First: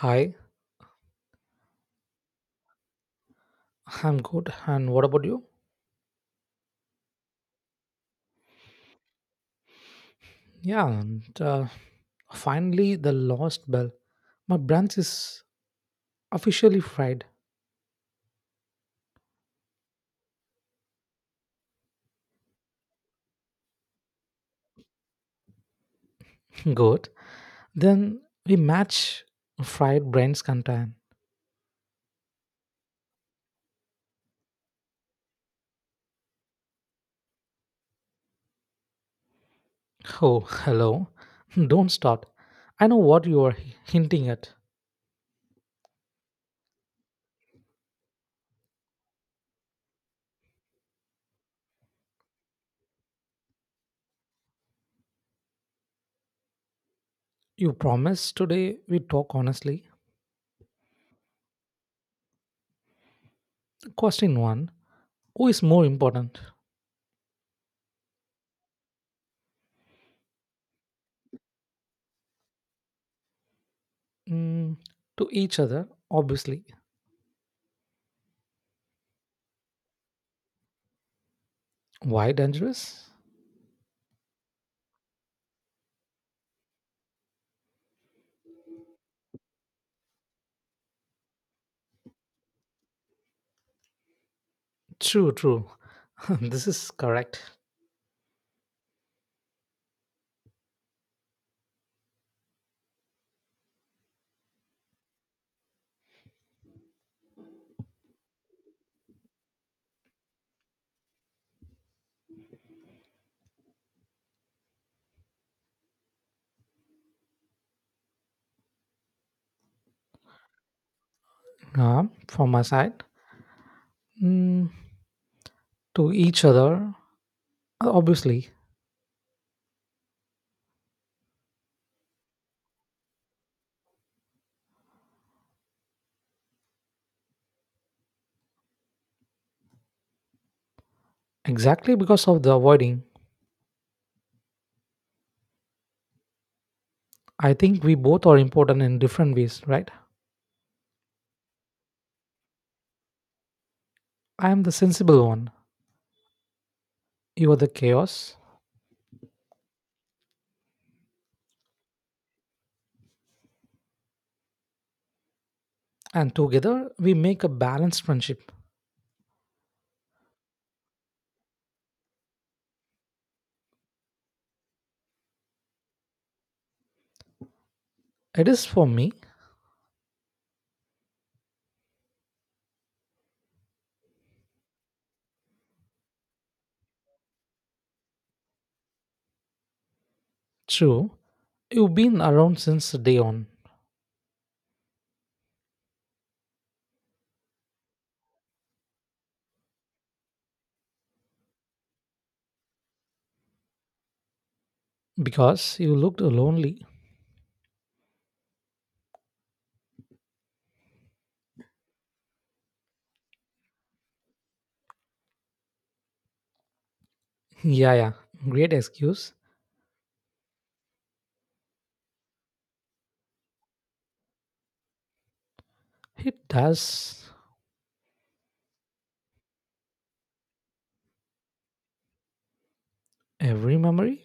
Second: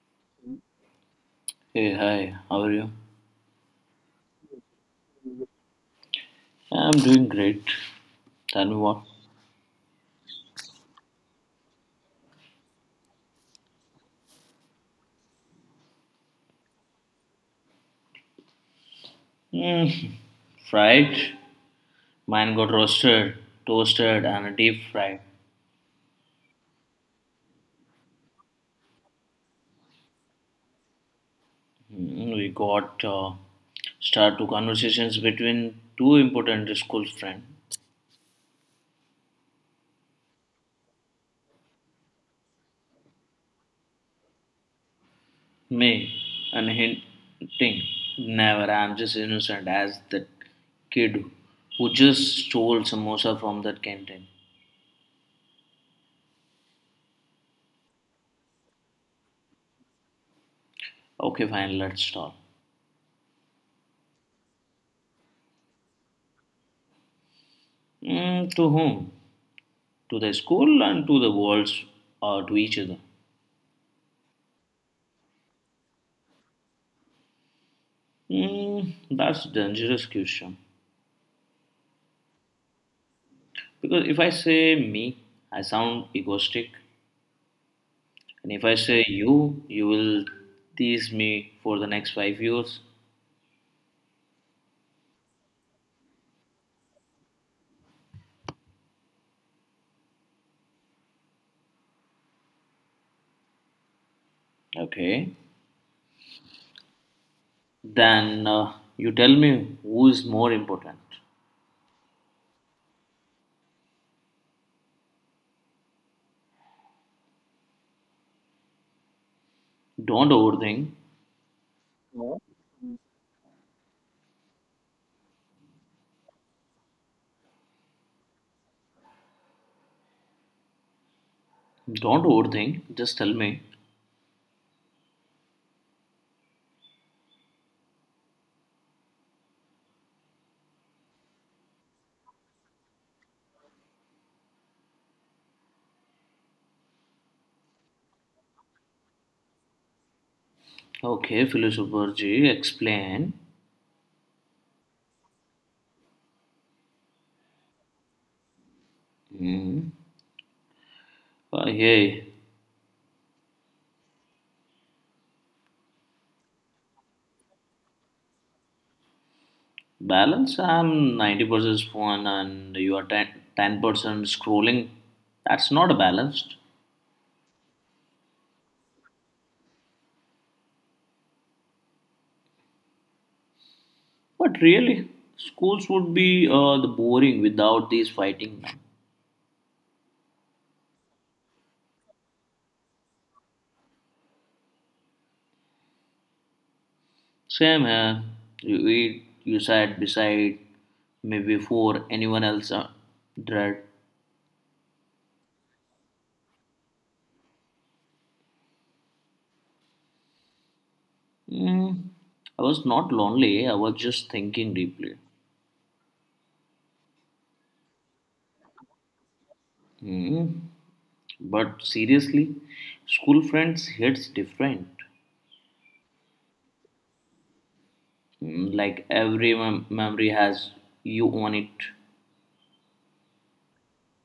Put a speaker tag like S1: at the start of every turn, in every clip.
S1: Hi,
S2: Hey, hi, how are you?
S1: I'm good. And what about you?
S2: I'm doing great. Tell me what?
S1: Yeah, finally, the lost bell. My branch is officially fried.
S2: Mm, fried. Mine got roasted, toasted, and deep fried.
S1: Good. Then we match fried brains content.
S2: We got start two conversations between two important school friends,
S1: Oh, hello. Don't start. I know what you are hinting at.
S2: me and hinting. Never, I'm just innocent as that kid who just stole samosa from that canteen.
S1: You promised today we talk honestly.
S2: Okay, fine, let's talk.
S1: Question one. Who is more important?
S2: To whom? To the school and to the worlds or to each other.
S1: Mm, to each other, obviously.
S2: That's dangerous question.
S1: Why dangerous?
S2: Because if I say me, I sound egoistic. And if I say you, you will tease me for the next 5 years.
S1: True, true. This is correct.
S2: Okay. Then you tell me who is more important. Don't overthink.
S1: From my side, mm, to each other, obviously,
S2: Don't overthink. Just tell me.
S1: exactly because of the avoiding, I think we both are important in different ways, right?
S2: Okay, philosopher G, explain.
S1: I am the sensible one, you are the chaos,
S2: Mm. Hey,
S1: and together we make a balanced friendship.
S2: balance. I'm 90% phone and you are 10% scrolling. That's not balanced.
S1: It is for me,
S2: But really, schools would be the boring without these fighting men.
S1: true. You've been around since day on
S2: Same here. You eat, you sat beside me before anyone else. Dread.
S1: because you looked lonely.
S2: Mm, I was not lonely. I was just thinking deeply.
S1: Yeah, yeah, great excuse.
S2: Mm. But seriously, school friends hits different.
S1: It does,
S2: Like every memory has you on it.
S1: every memory.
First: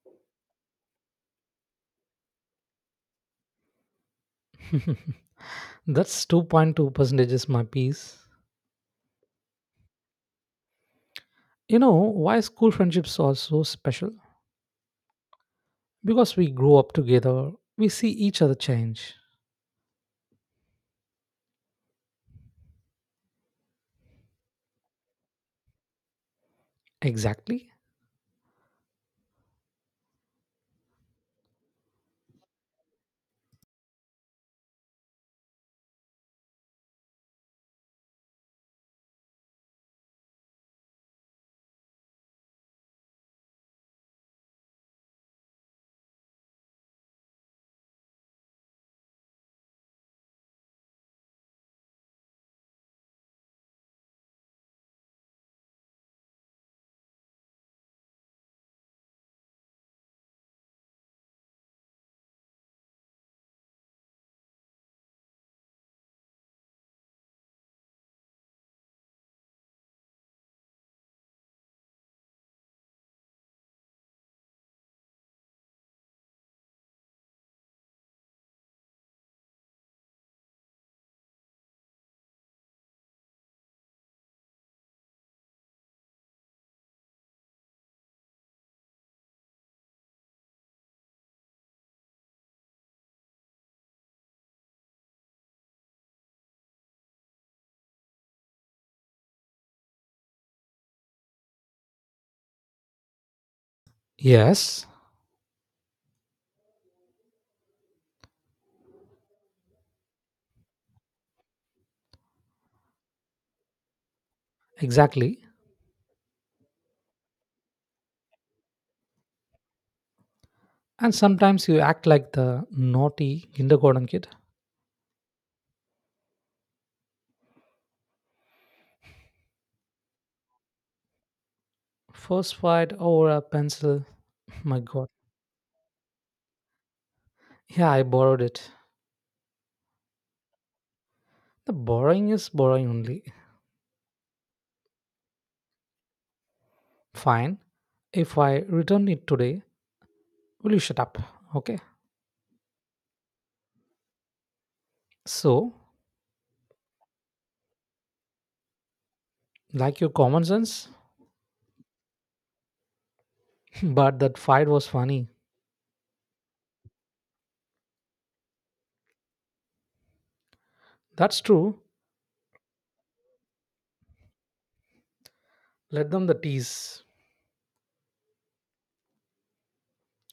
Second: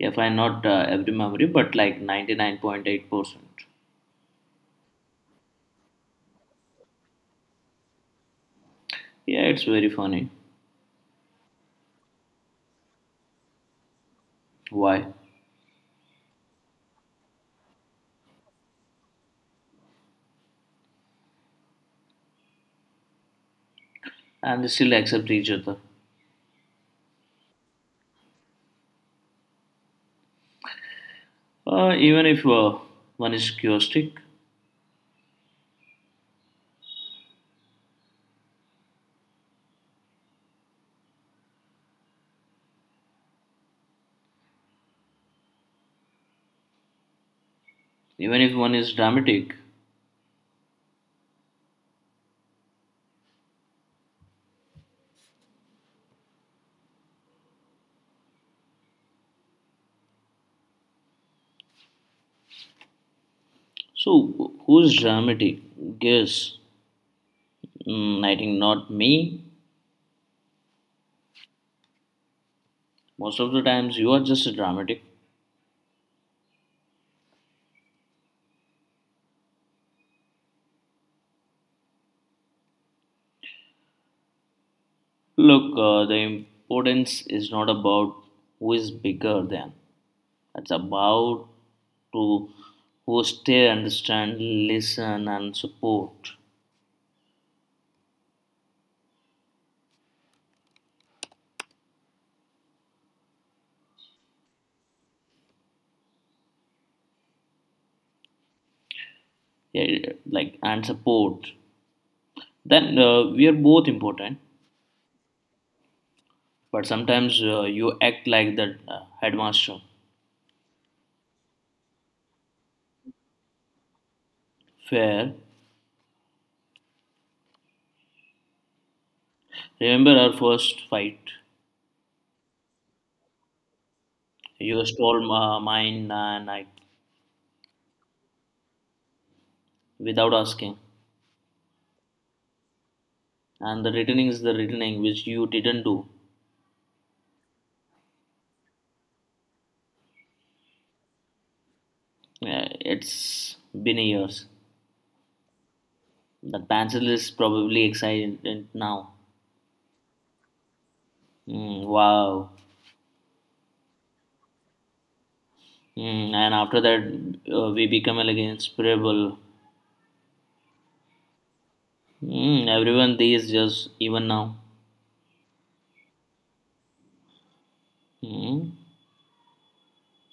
S2: If I not every memory, but like 99.8%.
S1: That's 2.2 percentages my piece.
S2: Yeah, it's very funny.
S1: You know why school friendships are so special?
S2: Why?
S1: Because we grow up together, we see each other change.
S2: And they still accept each other.
S1: Exactly.
S2: Even if one is chaotic, even if one is dramatic. So, who's dramatic? Guess. I think not me. Most of the times, you are just dramatic. Look, the importance is not about who is bigger than, it's about to who stay, understand, listen, and support.
S1: Yes,
S2: Yeah, like and support. Then we are both important.
S1: exactly.
S2: But sometimes you act like the headmaster.
S1: And sometimes you act like the naughty kindergarten kid.
S2: Fair. Remember our first fight?
S1: First fight over a pencil. My
S2: You
S1: god.
S2: stole mine and I,
S1: Yeah, I borrowed it.
S2: without asking.
S1: The borrowing is borrowing only.
S2: And the returning is the returning, which you didn't do.
S1: Fine. If I return it today, will you shut up? Okay.
S2: It's been years.
S1: So,
S2: That pencil is probably excited now.
S1: like your common sense,
S2: Mm, wow.
S1: but that fight was funny.
S2: And after that, we become like inseparable.
S1: That's true.
S2: Everyone these just even now.
S1: Let them the tease.
S2: Mm,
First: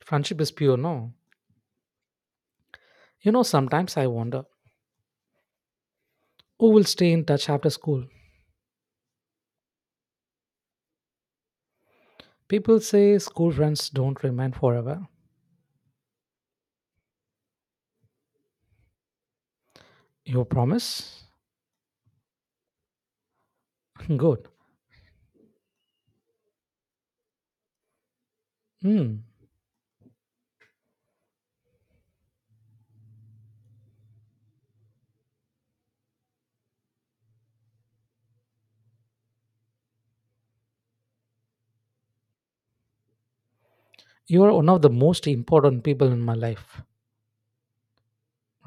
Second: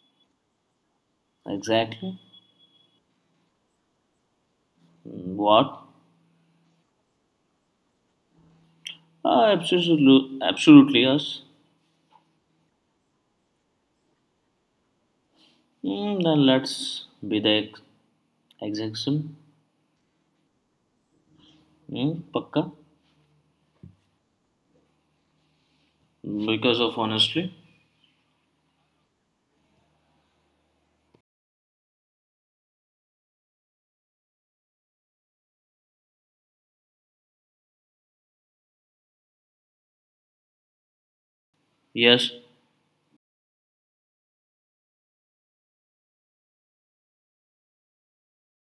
S1: Friendship is pure, no?
S2: exactly.
S1: You know, sometimes I wonder,
S2: What?
S1: who will stay in touch after school?
S2: Ah, absolutely, absolutely yes.
S1: People say school friends don't remain forever.
S2: Then let's be the exemption.
S1: Your promise?
S2: Mm, pakka.
S1: Good.
S2: Because of honestly.
S1: Hmm.
S2: Yes,
S1: You are one of the most important people in my life,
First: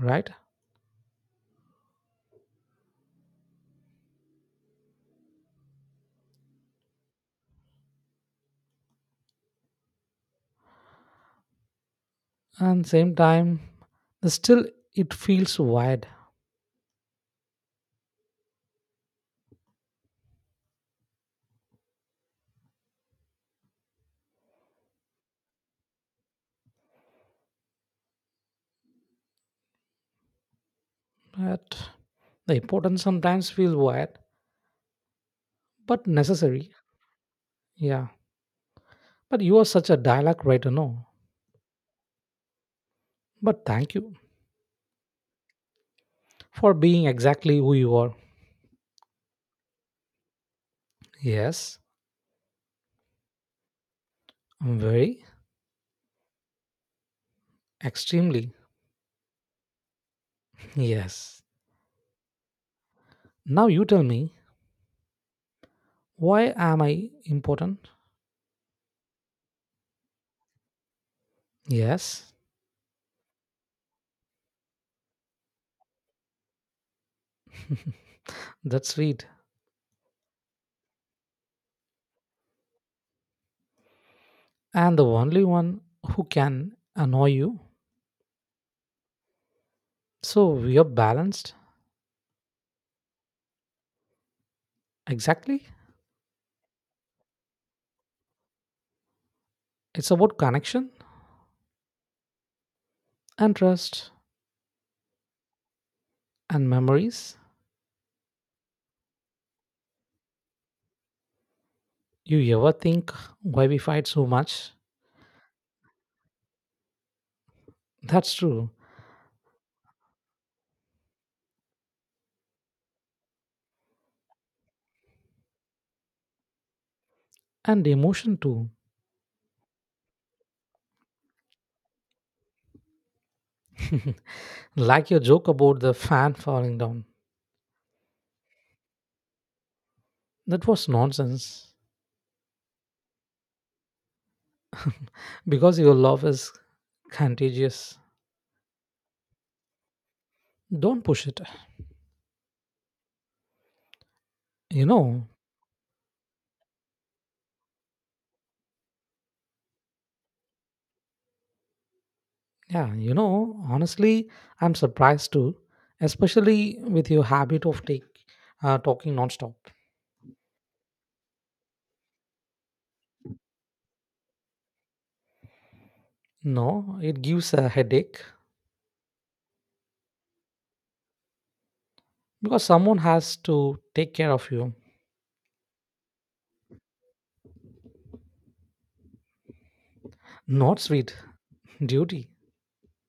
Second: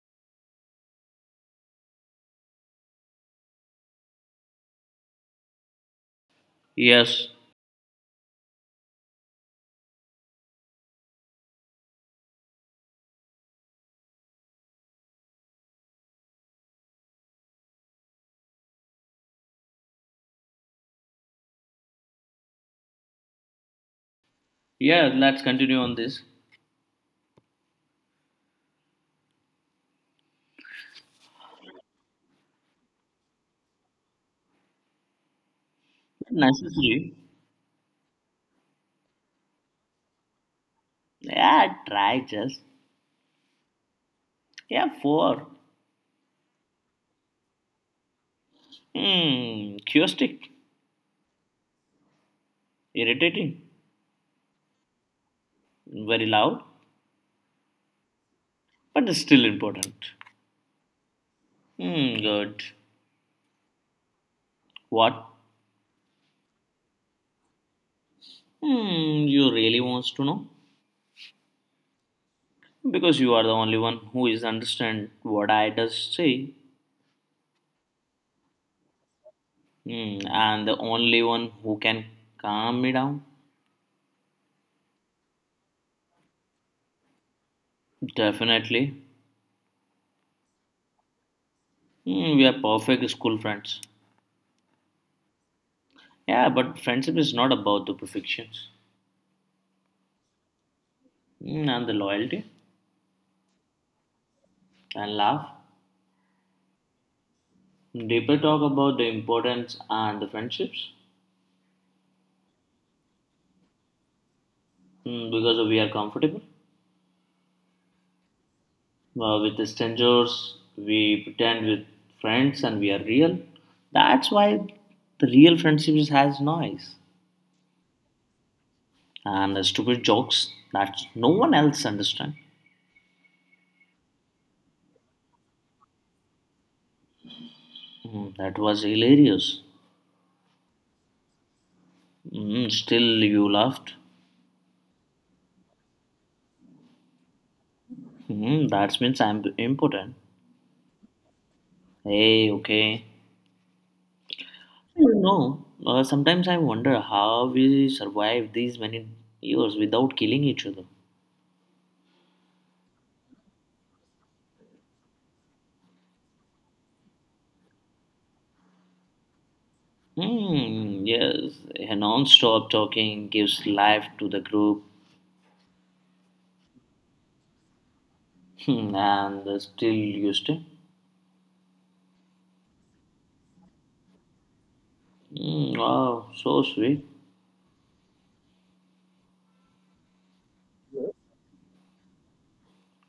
S1: right?
S2: yes.
S1: And same time, still it feels wide.
S2: Yeah, let's continue on this.
S1: But the importance sometimes feels wide, but necessary.
S2: Necessary.
S1: Yeah. But you are such a dialogue writer, no?
S2: Yeah, try just.
S1: But thank you
S2: Yeah, four.
S1: for being exactly who you are.
S2: Hmm, curiosity.
S1: Yes,
S2: Irritating.
S1: I'm very.
S2: Very loud,
S1: Extremely.
S2: but still important.
S1: Yes.
S2: Hmm, good.
S1: Now you tell me,
S2: What?
S1: why am I important?
S2: Hmm, you really wants to know?
S1: Yes.
S2: Because you are the only one who is understand what I does say.
S1: That's sweet.
S2: And the only one who can calm me down?
S1: And the only one who can annoy you.
S2: Definitely.
S1: So we are balanced.
S2: We are perfect school friends.
S1: Exactly.
S2: Yeah, but friendship is not about the perfections.
S1: It's about connection
S2: And the loyalty
S1: and trust
S2: and love.
S1: and memories.
S2: Deeper talk about the importance and the friendships.
S1: You ever think why we fight so much?
S2: Because we are comfortable
S1: That's true.
S2: with the strangers, we pretend with friends, and we are real. That's why the real has noise
S1: And emotion too.
S2: and the stupid jokes that no one else understands.
S1: Like your joke about the fan falling down.
S2: That was hilarious.
S1: That was nonsense.
S2: Still, you laughed.
S1: Because your love is contagious.
S2: That means I'm important.
S1: Don't push it.
S2: Hey, okay.
S1: You
S2: You
S1: know,
S2: know, uh, sometimes I wonder how we survive these many years without killing each other.
S1: yeah, you know, honestly, I'm surprised too, especially with your habit of talking nonstop.
S2: Yes, a non-stop talking gives life to the group.
S1: No, it gives a headache
S2: And still you stay.
S1: because someone has to take care of you.
S2: Hmm, wow, so sweet.
S1: Not sweet, duty.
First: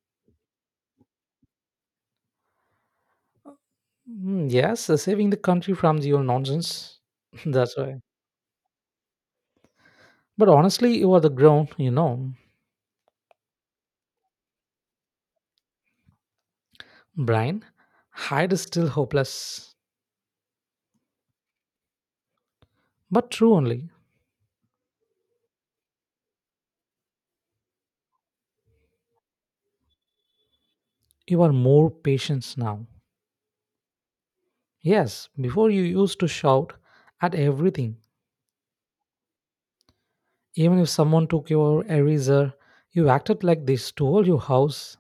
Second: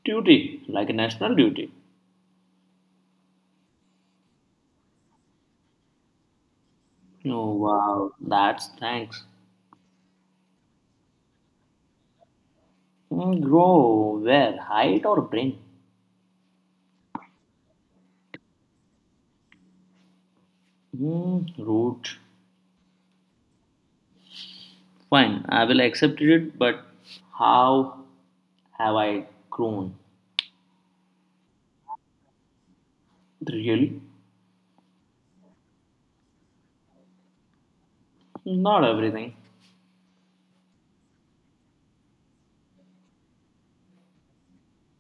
S2: Duty, like a national duty.
S1: Mm, yes, saving the country from your nonsense.
S2: Oh,
S1: That's why.
S2: wow, that's thanks.
S1: But honestly, you are the ground, you know.
S2: Grow where? Height or brain?
S1: Brian, hide is still hopeless,
S2: Mm, root.
S1: but true only.
S2: Fine, I will accept it, but how have I grown?
S1: You are more patient now.
S2: Really?
S1: Yes, before you used to shout at everything.
S2: Not everything.
S1: Even if someone took your eraser, you acted like they stole your house.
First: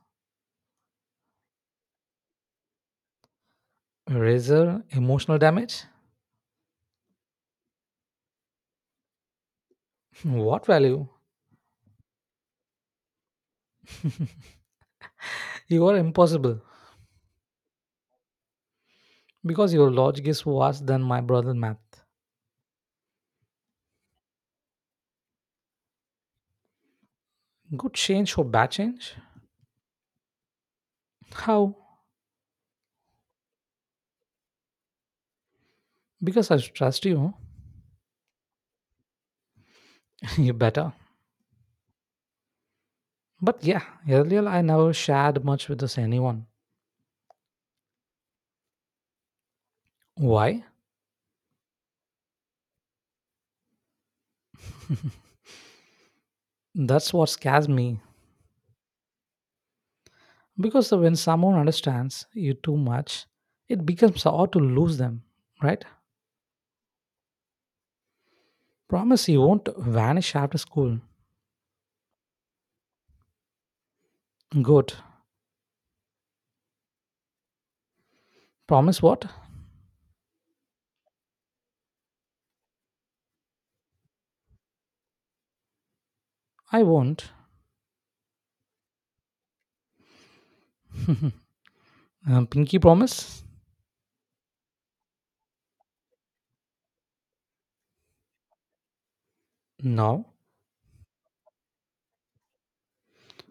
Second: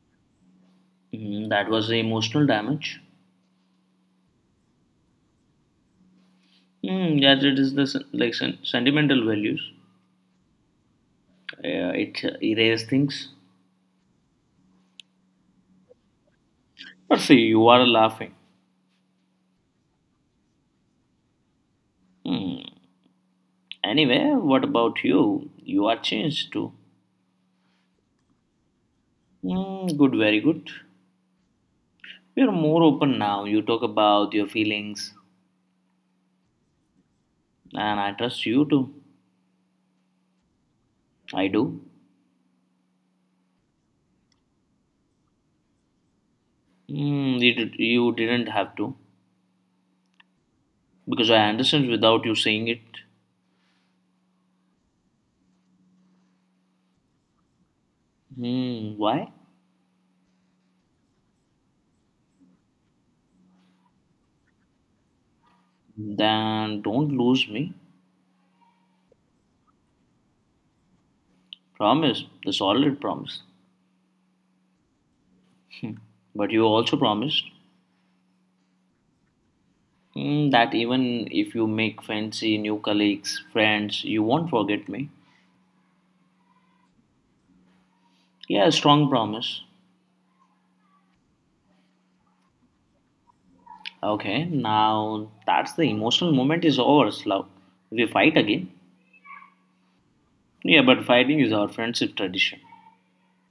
S2: That was the emotional damage.
S1: Eraser, emotional damage?
S2: Yes, it is the sentimental values.
S1: What value?
S2: Uh, it erase things.
S1: You are impossible
S2: But see, you are laughing.
S1: because your logic is worse than my brother math.
S2: Hmm. Anyway, what about you? You are changed too.
S1: Good change for bad change?
S2: Hmm. Good, very good.
S1: How?
S2: You are more open now. You talk about your feelings.
S1: Because I trust you.
S2: And I trust you too.
S1: You better.
S2: I do.
S1: But yeah, earlier I never shared much with this anyone.
S2: You didn't have to
S1: Why?
S2: because I understand without you saying it.
S1: That's what scares me.
S2: Hmm, why?
S1: Because when someone understands you too much, it becomes hard to lose them, right?
S2: Then don't lose me.
S1: Promise you won't vanish after school.
S2: Promise. The solid promise.
S1: Good.
S2: Hmm. But you also promised,
S1: Promise what?
S2: hmm, that even if you make fancy new colleagues, friends, you won't forget me.
S1: I won't.
S2: Yeah, strong promise.
S1: Pinky promise?
S2: Okay, now that's the emotional moment is over, Slav. We fight again.
S1: No.
S2: Yeah, but fighting is our friendship tradition.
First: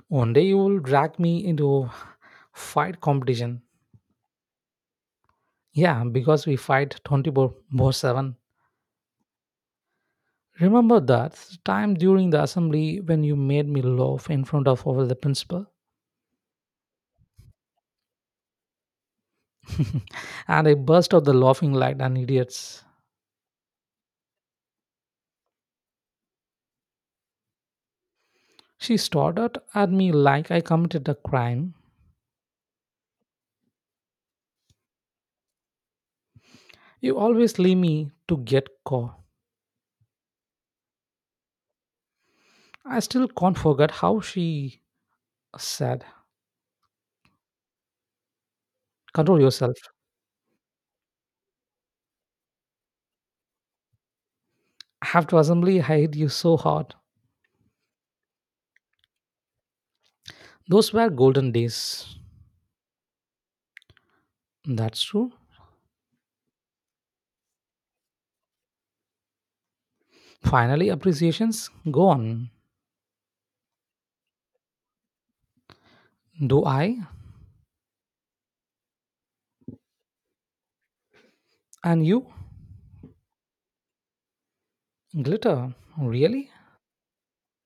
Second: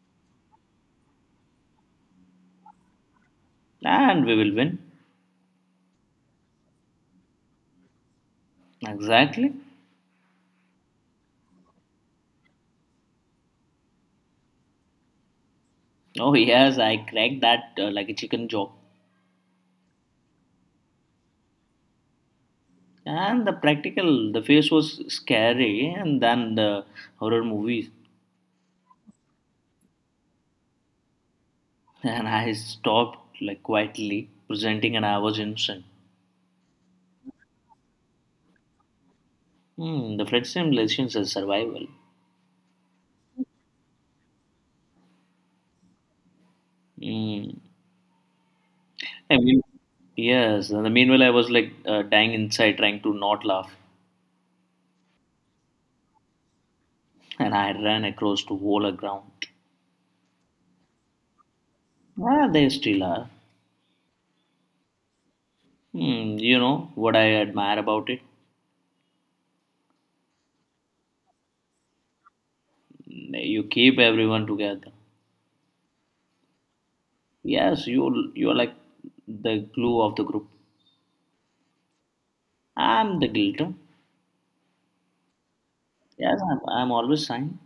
S1: One day you will drag me into fight competition.
S2: And we will win.
S1: Yeah, because we fight 24/7.
S2: Exactly.
S1: Remember that time during the assembly when you made me laugh in front of all the principal?
S2: Oh yes, I cracked that like a chicken joke.
S1: And I burst out the laughing like an idiot.
S2: And the practical, the face was scary, and then the horror movies.
S1: She stared out at me like I committed a crime.
S2: And I stopped like quietly presenting, and I was innocent.
S1: You always leave me to get caught.
S2: Hmm, the Fred simulations is survival.
S1: I still can't forget how she said,
S2: Hmm.
S1: control
S2: I mean,
S1: yourself.
S2: yes. And the meanwhile, I was like dying inside, trying to not laugh,
S1: After assembly, I hate you so hard.
S2: and I ran across to wall ground.
S1: Those were golden days.
S2: Ah, they still are.
S1: That's true.
S2: Hmm, you know what I admire about it?
S1: Finally, appreciations go on.
S2: You keep everyone together.
S1: Do I,
S2: Yes, you're like the glue of the group.
S1: and you
S2: I'm the glitter.
S1: glitter,
S2: Yes,
S1: really?
S2: I'm always shine.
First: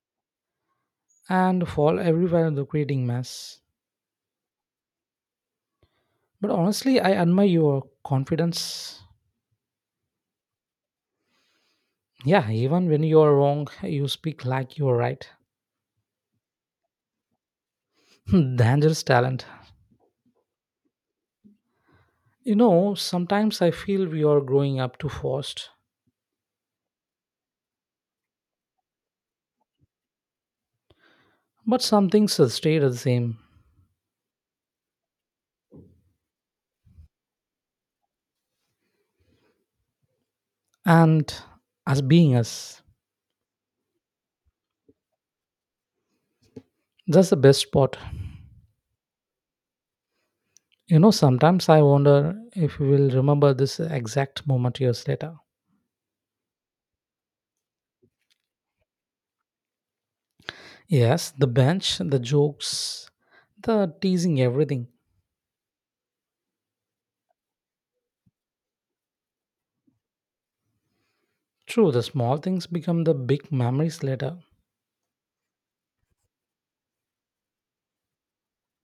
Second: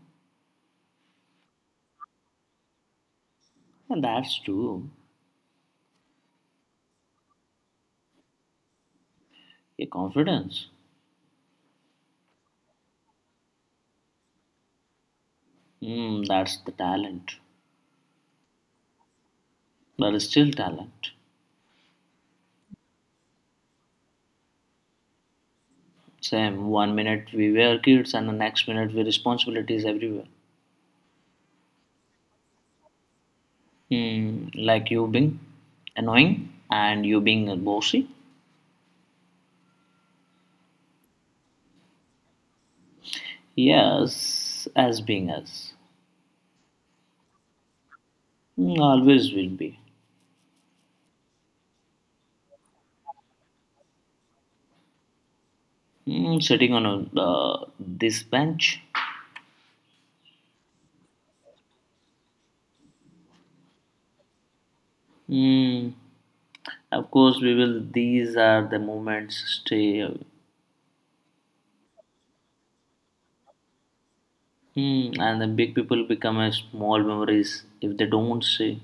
S1: And fall everywhere in the creating mess.
S2: And that's true.
S1: But honestly, I admire your confidence.
S2: Your confidence.
S1: Yeah, even when you are wrong, you speak like you are right.
S2: That's the talent.
S1: Dangerous talent.
S2: But it's still talent.
S1: You know, sometimes I feel we are growing up too fast,
S2: Same. One minute we were kids and the next minute we responsibilities everywhere.
S1: but some things have stayed the same.
S2: Like you being annoying and you being bossy.
S1: And as being us,
S2: Yes, as being us.
S1: that's the best part.
S2: Mm, always will be.
S1: You know, sometimes I wonder if we will remember this exact moment years later.
S2: Sitting on this bench.
S1: Yes, the bench, the jokes, the teasing, everything.
S2: Mm. Of course, we will. These are the moments stay.
S1: True, the small things become the big memories later.
S2: And the big people become as small memories if they don't say.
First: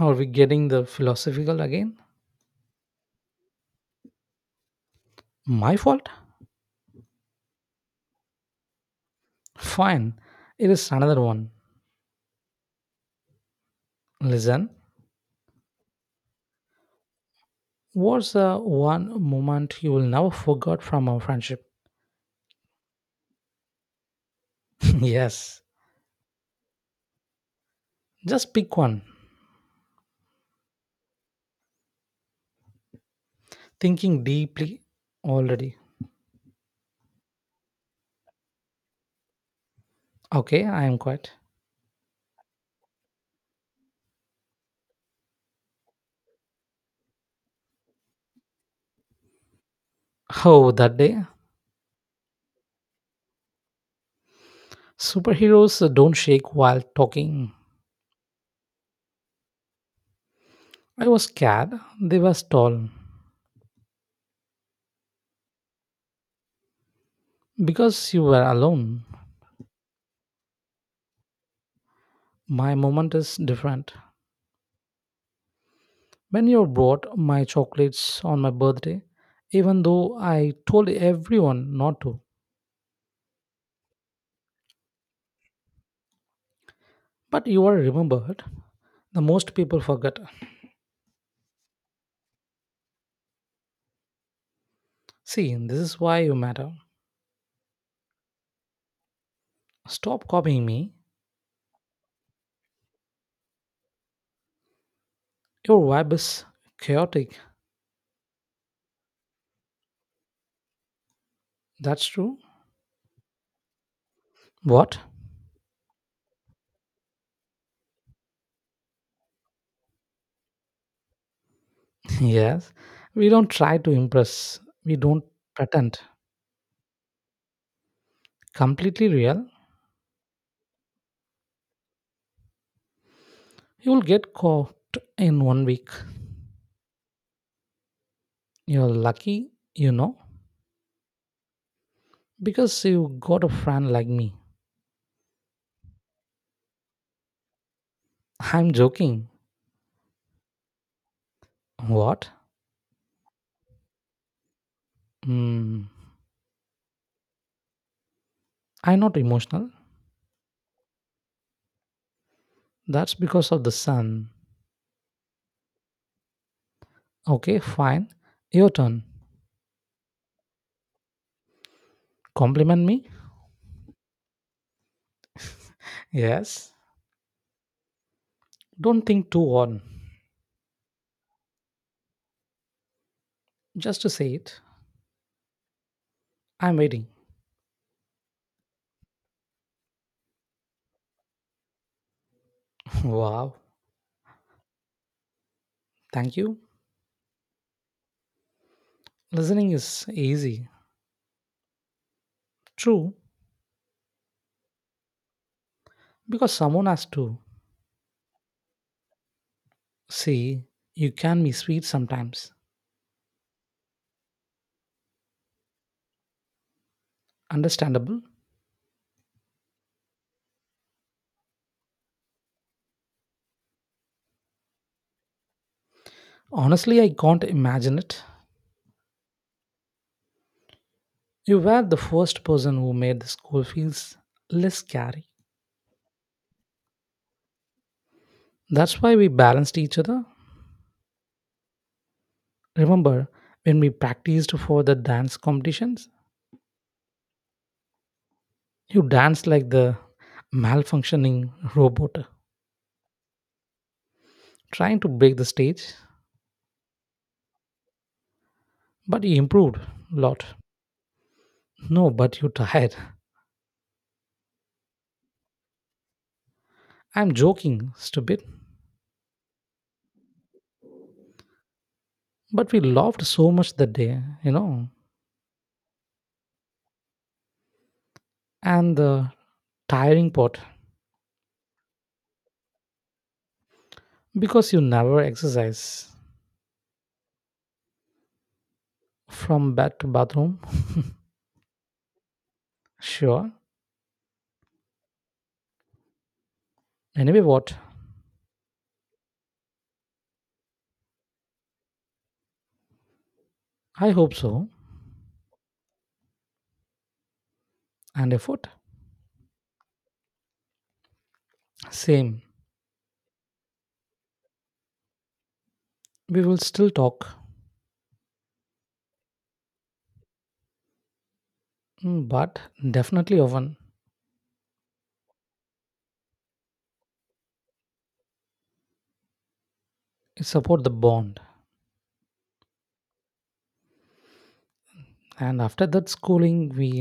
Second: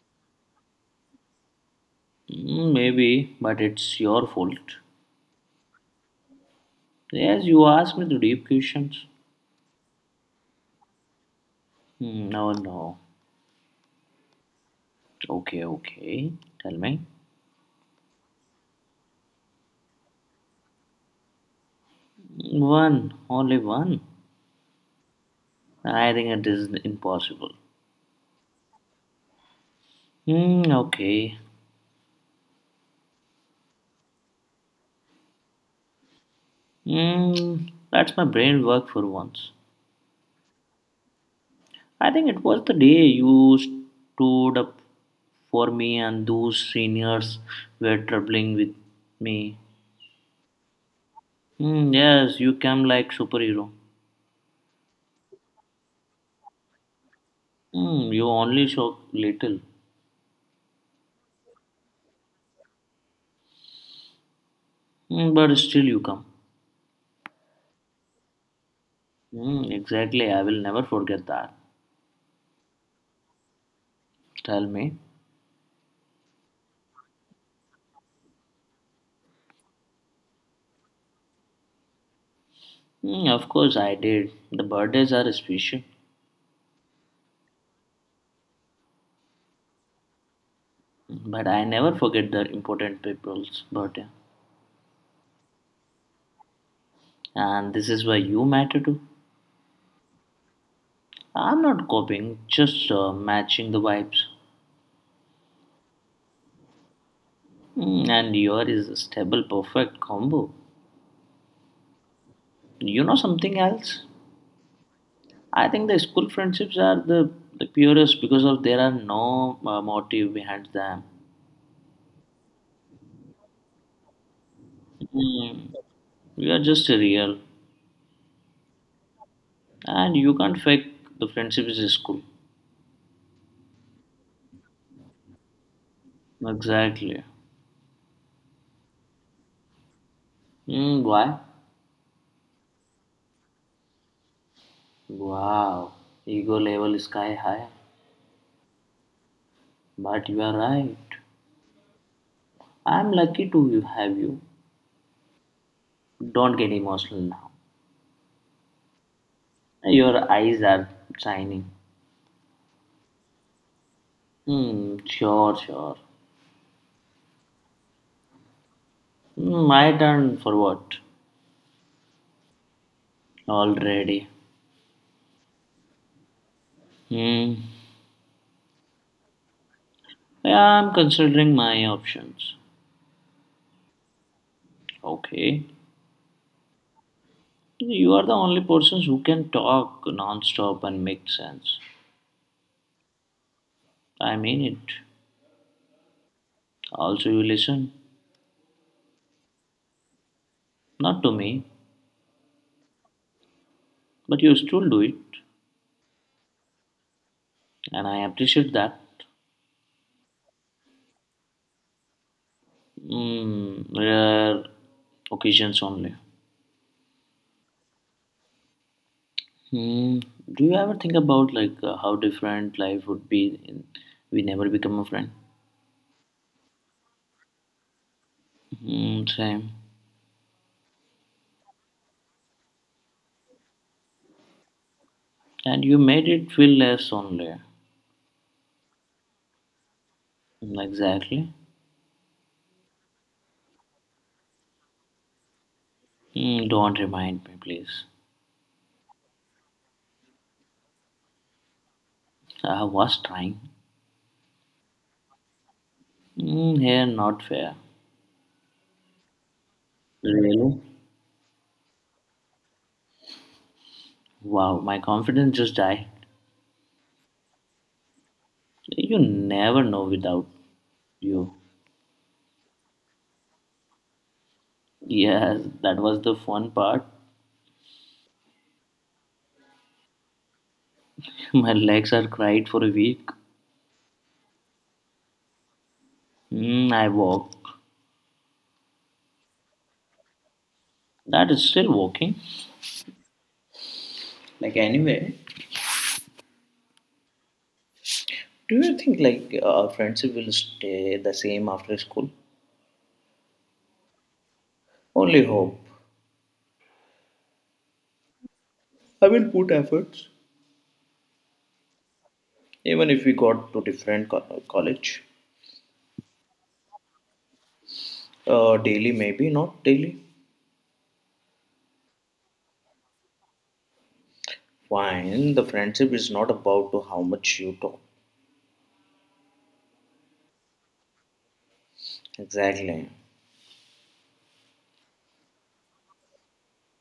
S1: Are we getting the philosophical again?
S2: Hmm, maybe, but it's your fault.
S1: My fault?
S2: Yes, you asked me the deep questions.
S1: Fine, it is another one.
S2: Hmm, no, no.
S1: Listen.
S2: Okay, okay. Tell me.
S1: What's the one moment you will never forget from our friendship?
S2: One, only one.
S1: Yes.
S2: I think it is impossible.
S1: Just pick one.
S2: Hmm, okay.
S1: Thinking deeply already.
S2: That's my brain work for once.
S1: Okay, I am quiet.
S2: I think it was the day you stood up for me and those seniors were troubling with me.
S1: Oh, that day.
S2: Yes, you came like superhero.
S1: Superheroes don't shake while talking.
S2: You only shock little.
S1: I was scared. They were tall.
S2: But still you come.
S1: Because you were alone.
S2: Exactly, I will never forget that.
S1: My moment is different.
S2: Tell me.
S1: When you brought my chocolates on my birthday, even though I told everyone not to,
S2: Of course I did. The birthdays are special,
S1: but you are remembered. The most people forget.
S2: but I never forget the important people's birthday.
S1: See, this is why you matter.
S2: And this is why you matter too.
S1: Stop copying me.
S2: I'm not copying, just matching the vibes.
S1: Your vibe is chaotic.
S2: And your is a stable, perfect combo.
S1: That's true.
S2: You know something else?
S1: What?
S2: I think the school friendships are the purest because of there are no motive behind them.
S1: Yes. We don't try to impress. We don't
S2: Mm,
S1: pretend.
S2: we are just real,
S1: Completely real.
S2: and you can't fake the friendships in school.
S1: You will get caught in one week.
S2: Exactly.
S1: You're lucky, you know,
S2: Mm, why?
S1: because you got a friend like me.
S2: Wow, ego level sky high.
S1: I'm joking.
S2: But you are right.
S1: What?
S2: I'm lucky to have you.
S1: Hmm.
S2: Don't get emotional now.
S1: I'm not emotional.
S2: Your eyes are shining.
S1: That's because of the sun.
S2: Hmm, sure, sure.
S1: Okay, fine. Your turn.
S2: My turn for what?
S1: Compliment me?
S2: Already.
S1: Yes.
S2: Hmm.
S1: Don't think too hard.
S2: Yeah, I'm considering my options.
S1: Just to say it,
S2: Okay.
S1: I'm waiting.
S2: You are the only persons who can talk non-stop and make sense.
S1: Wow,
S2: I mean it.
S1: thank you.
S2: Also, you listen.
S1: Listening is easy.
S2: Not to me,
S1: True,
S2: but you still do it,
S1: because someone has to.
S2: and I appreciate that.
S1: See, you can be sweet sometimes.
S2: Hmm. Rare occasions only.
S1: Understandable?
S2: Hmm. Do you ever think about like how different life would be in, we never become a friend?
S1: Honestly, I can't imagine it.
S2: Hmm. Same.
S1: You were the first person who made the school feels less scary.
S2: And you made it feel less lonely.
S1: That's why we balanced each other.
S2: Mm, Exactly.
S1: Remember when we practiced for the dance competitions?
S2: Don't remind me, please.
S1: You danced like the malfunctioning robot,
S2: I was trying.
S1: trying to break the stage,
S2: Mm, here, not fair.
S1: but you improved a lot.
S2: Really?
S1: No, but you tired.
S2: Wow, my confidence just died.
S1: I'm joking, stupid.
S2: You never know without you.
S1: But we laughed so much that day, you know.
S2: Yes, that was the fun part.
S1: And the tiring part,
S2: My legs are cried for a week.
S1: because you never exercise
S2: I walk.
S1: from bed to bathroom.
S2: That is still walking.
S1: Sure.
S2: Like anyway,
S1: Anyway, what?
S2: do you think like our friendship will stay the same after school?
S1: I hope so.
S2: Only hope.
S1: And effort?
S2: I will put efforts.
S1: Same.
S2: Even if we got to different college,
S1: We will still talk,
S2: daily maybe not daily.
S1: mm, but definitely often.
S2: Fine, the friendship is not about to how much you talk.
S1: It support the bond.
S2: Exactly.
S1: And after that schooling, we,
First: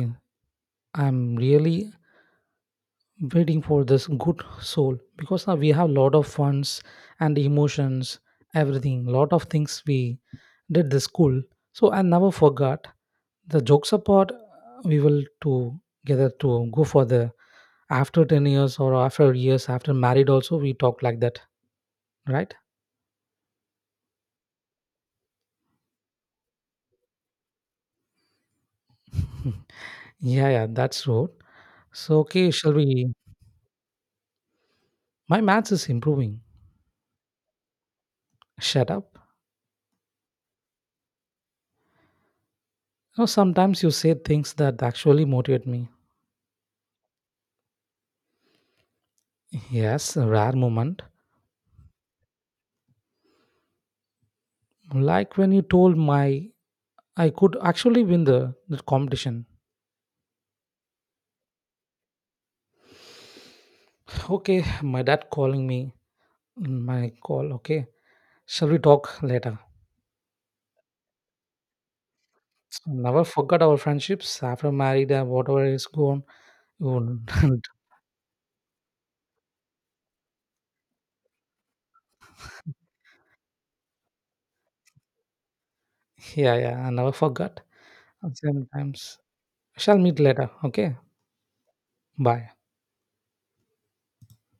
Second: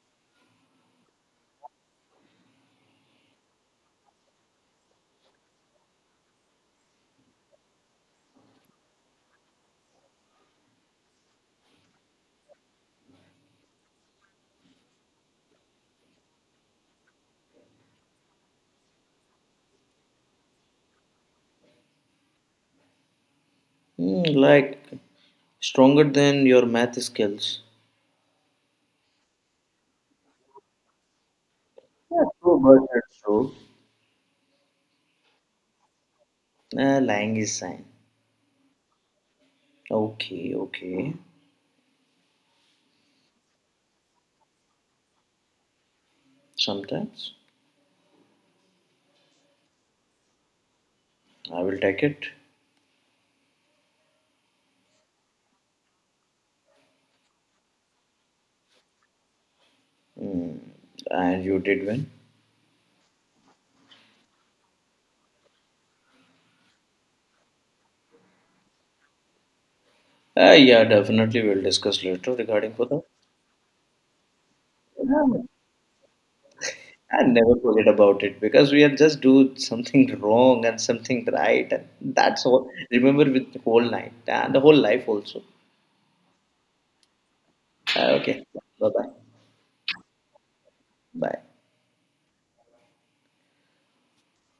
S1: I'm really waiting for this good soul because now we have lot of funds and emotions, everything, lot of things we did this school, so I never forgot the jokes apart, we will together to go for the after 10 years or after years after married also we talk like that, right?
S2: Hmm, like stronger than your math skills.
S1: Yeah, yeah, that's true. So
S2: Yeah,
S1: okay,
S2: true,
S1: shall
S2: but
S1: we,
S2: that's true.
S1: my maths is improving.
S2: Lying is sign.
S1: Shut up.
S2: Okay, okay.
S1: You know, sometimes you say things that actually motivate me.
S2: Sometimes.
S1: Yes, a rare moment.
S2: I will take it.
S1: Like when you told my I could actually win the competition.
S2: Hmm, and you did win.
S1: Okay, my dad calling me. My call, okay. Shall we talk later?
S2: Yeah, definitely we'll discuss later regarding for that.
S1: Never forgot our friendships after married
S2: Yeah,
S1: and whatever is gone. You
S2: I'll never
S1: won't-
S2: forget about it because we had just do something wrong and something right, and that's all. Remember with the whole night and the whole life also.
S1: Yeah, yeah, I never forgot.
S2: Okay, bye bye,
S1: Sometimes shall meet later. Okay,
S2: bye.
S1: bye.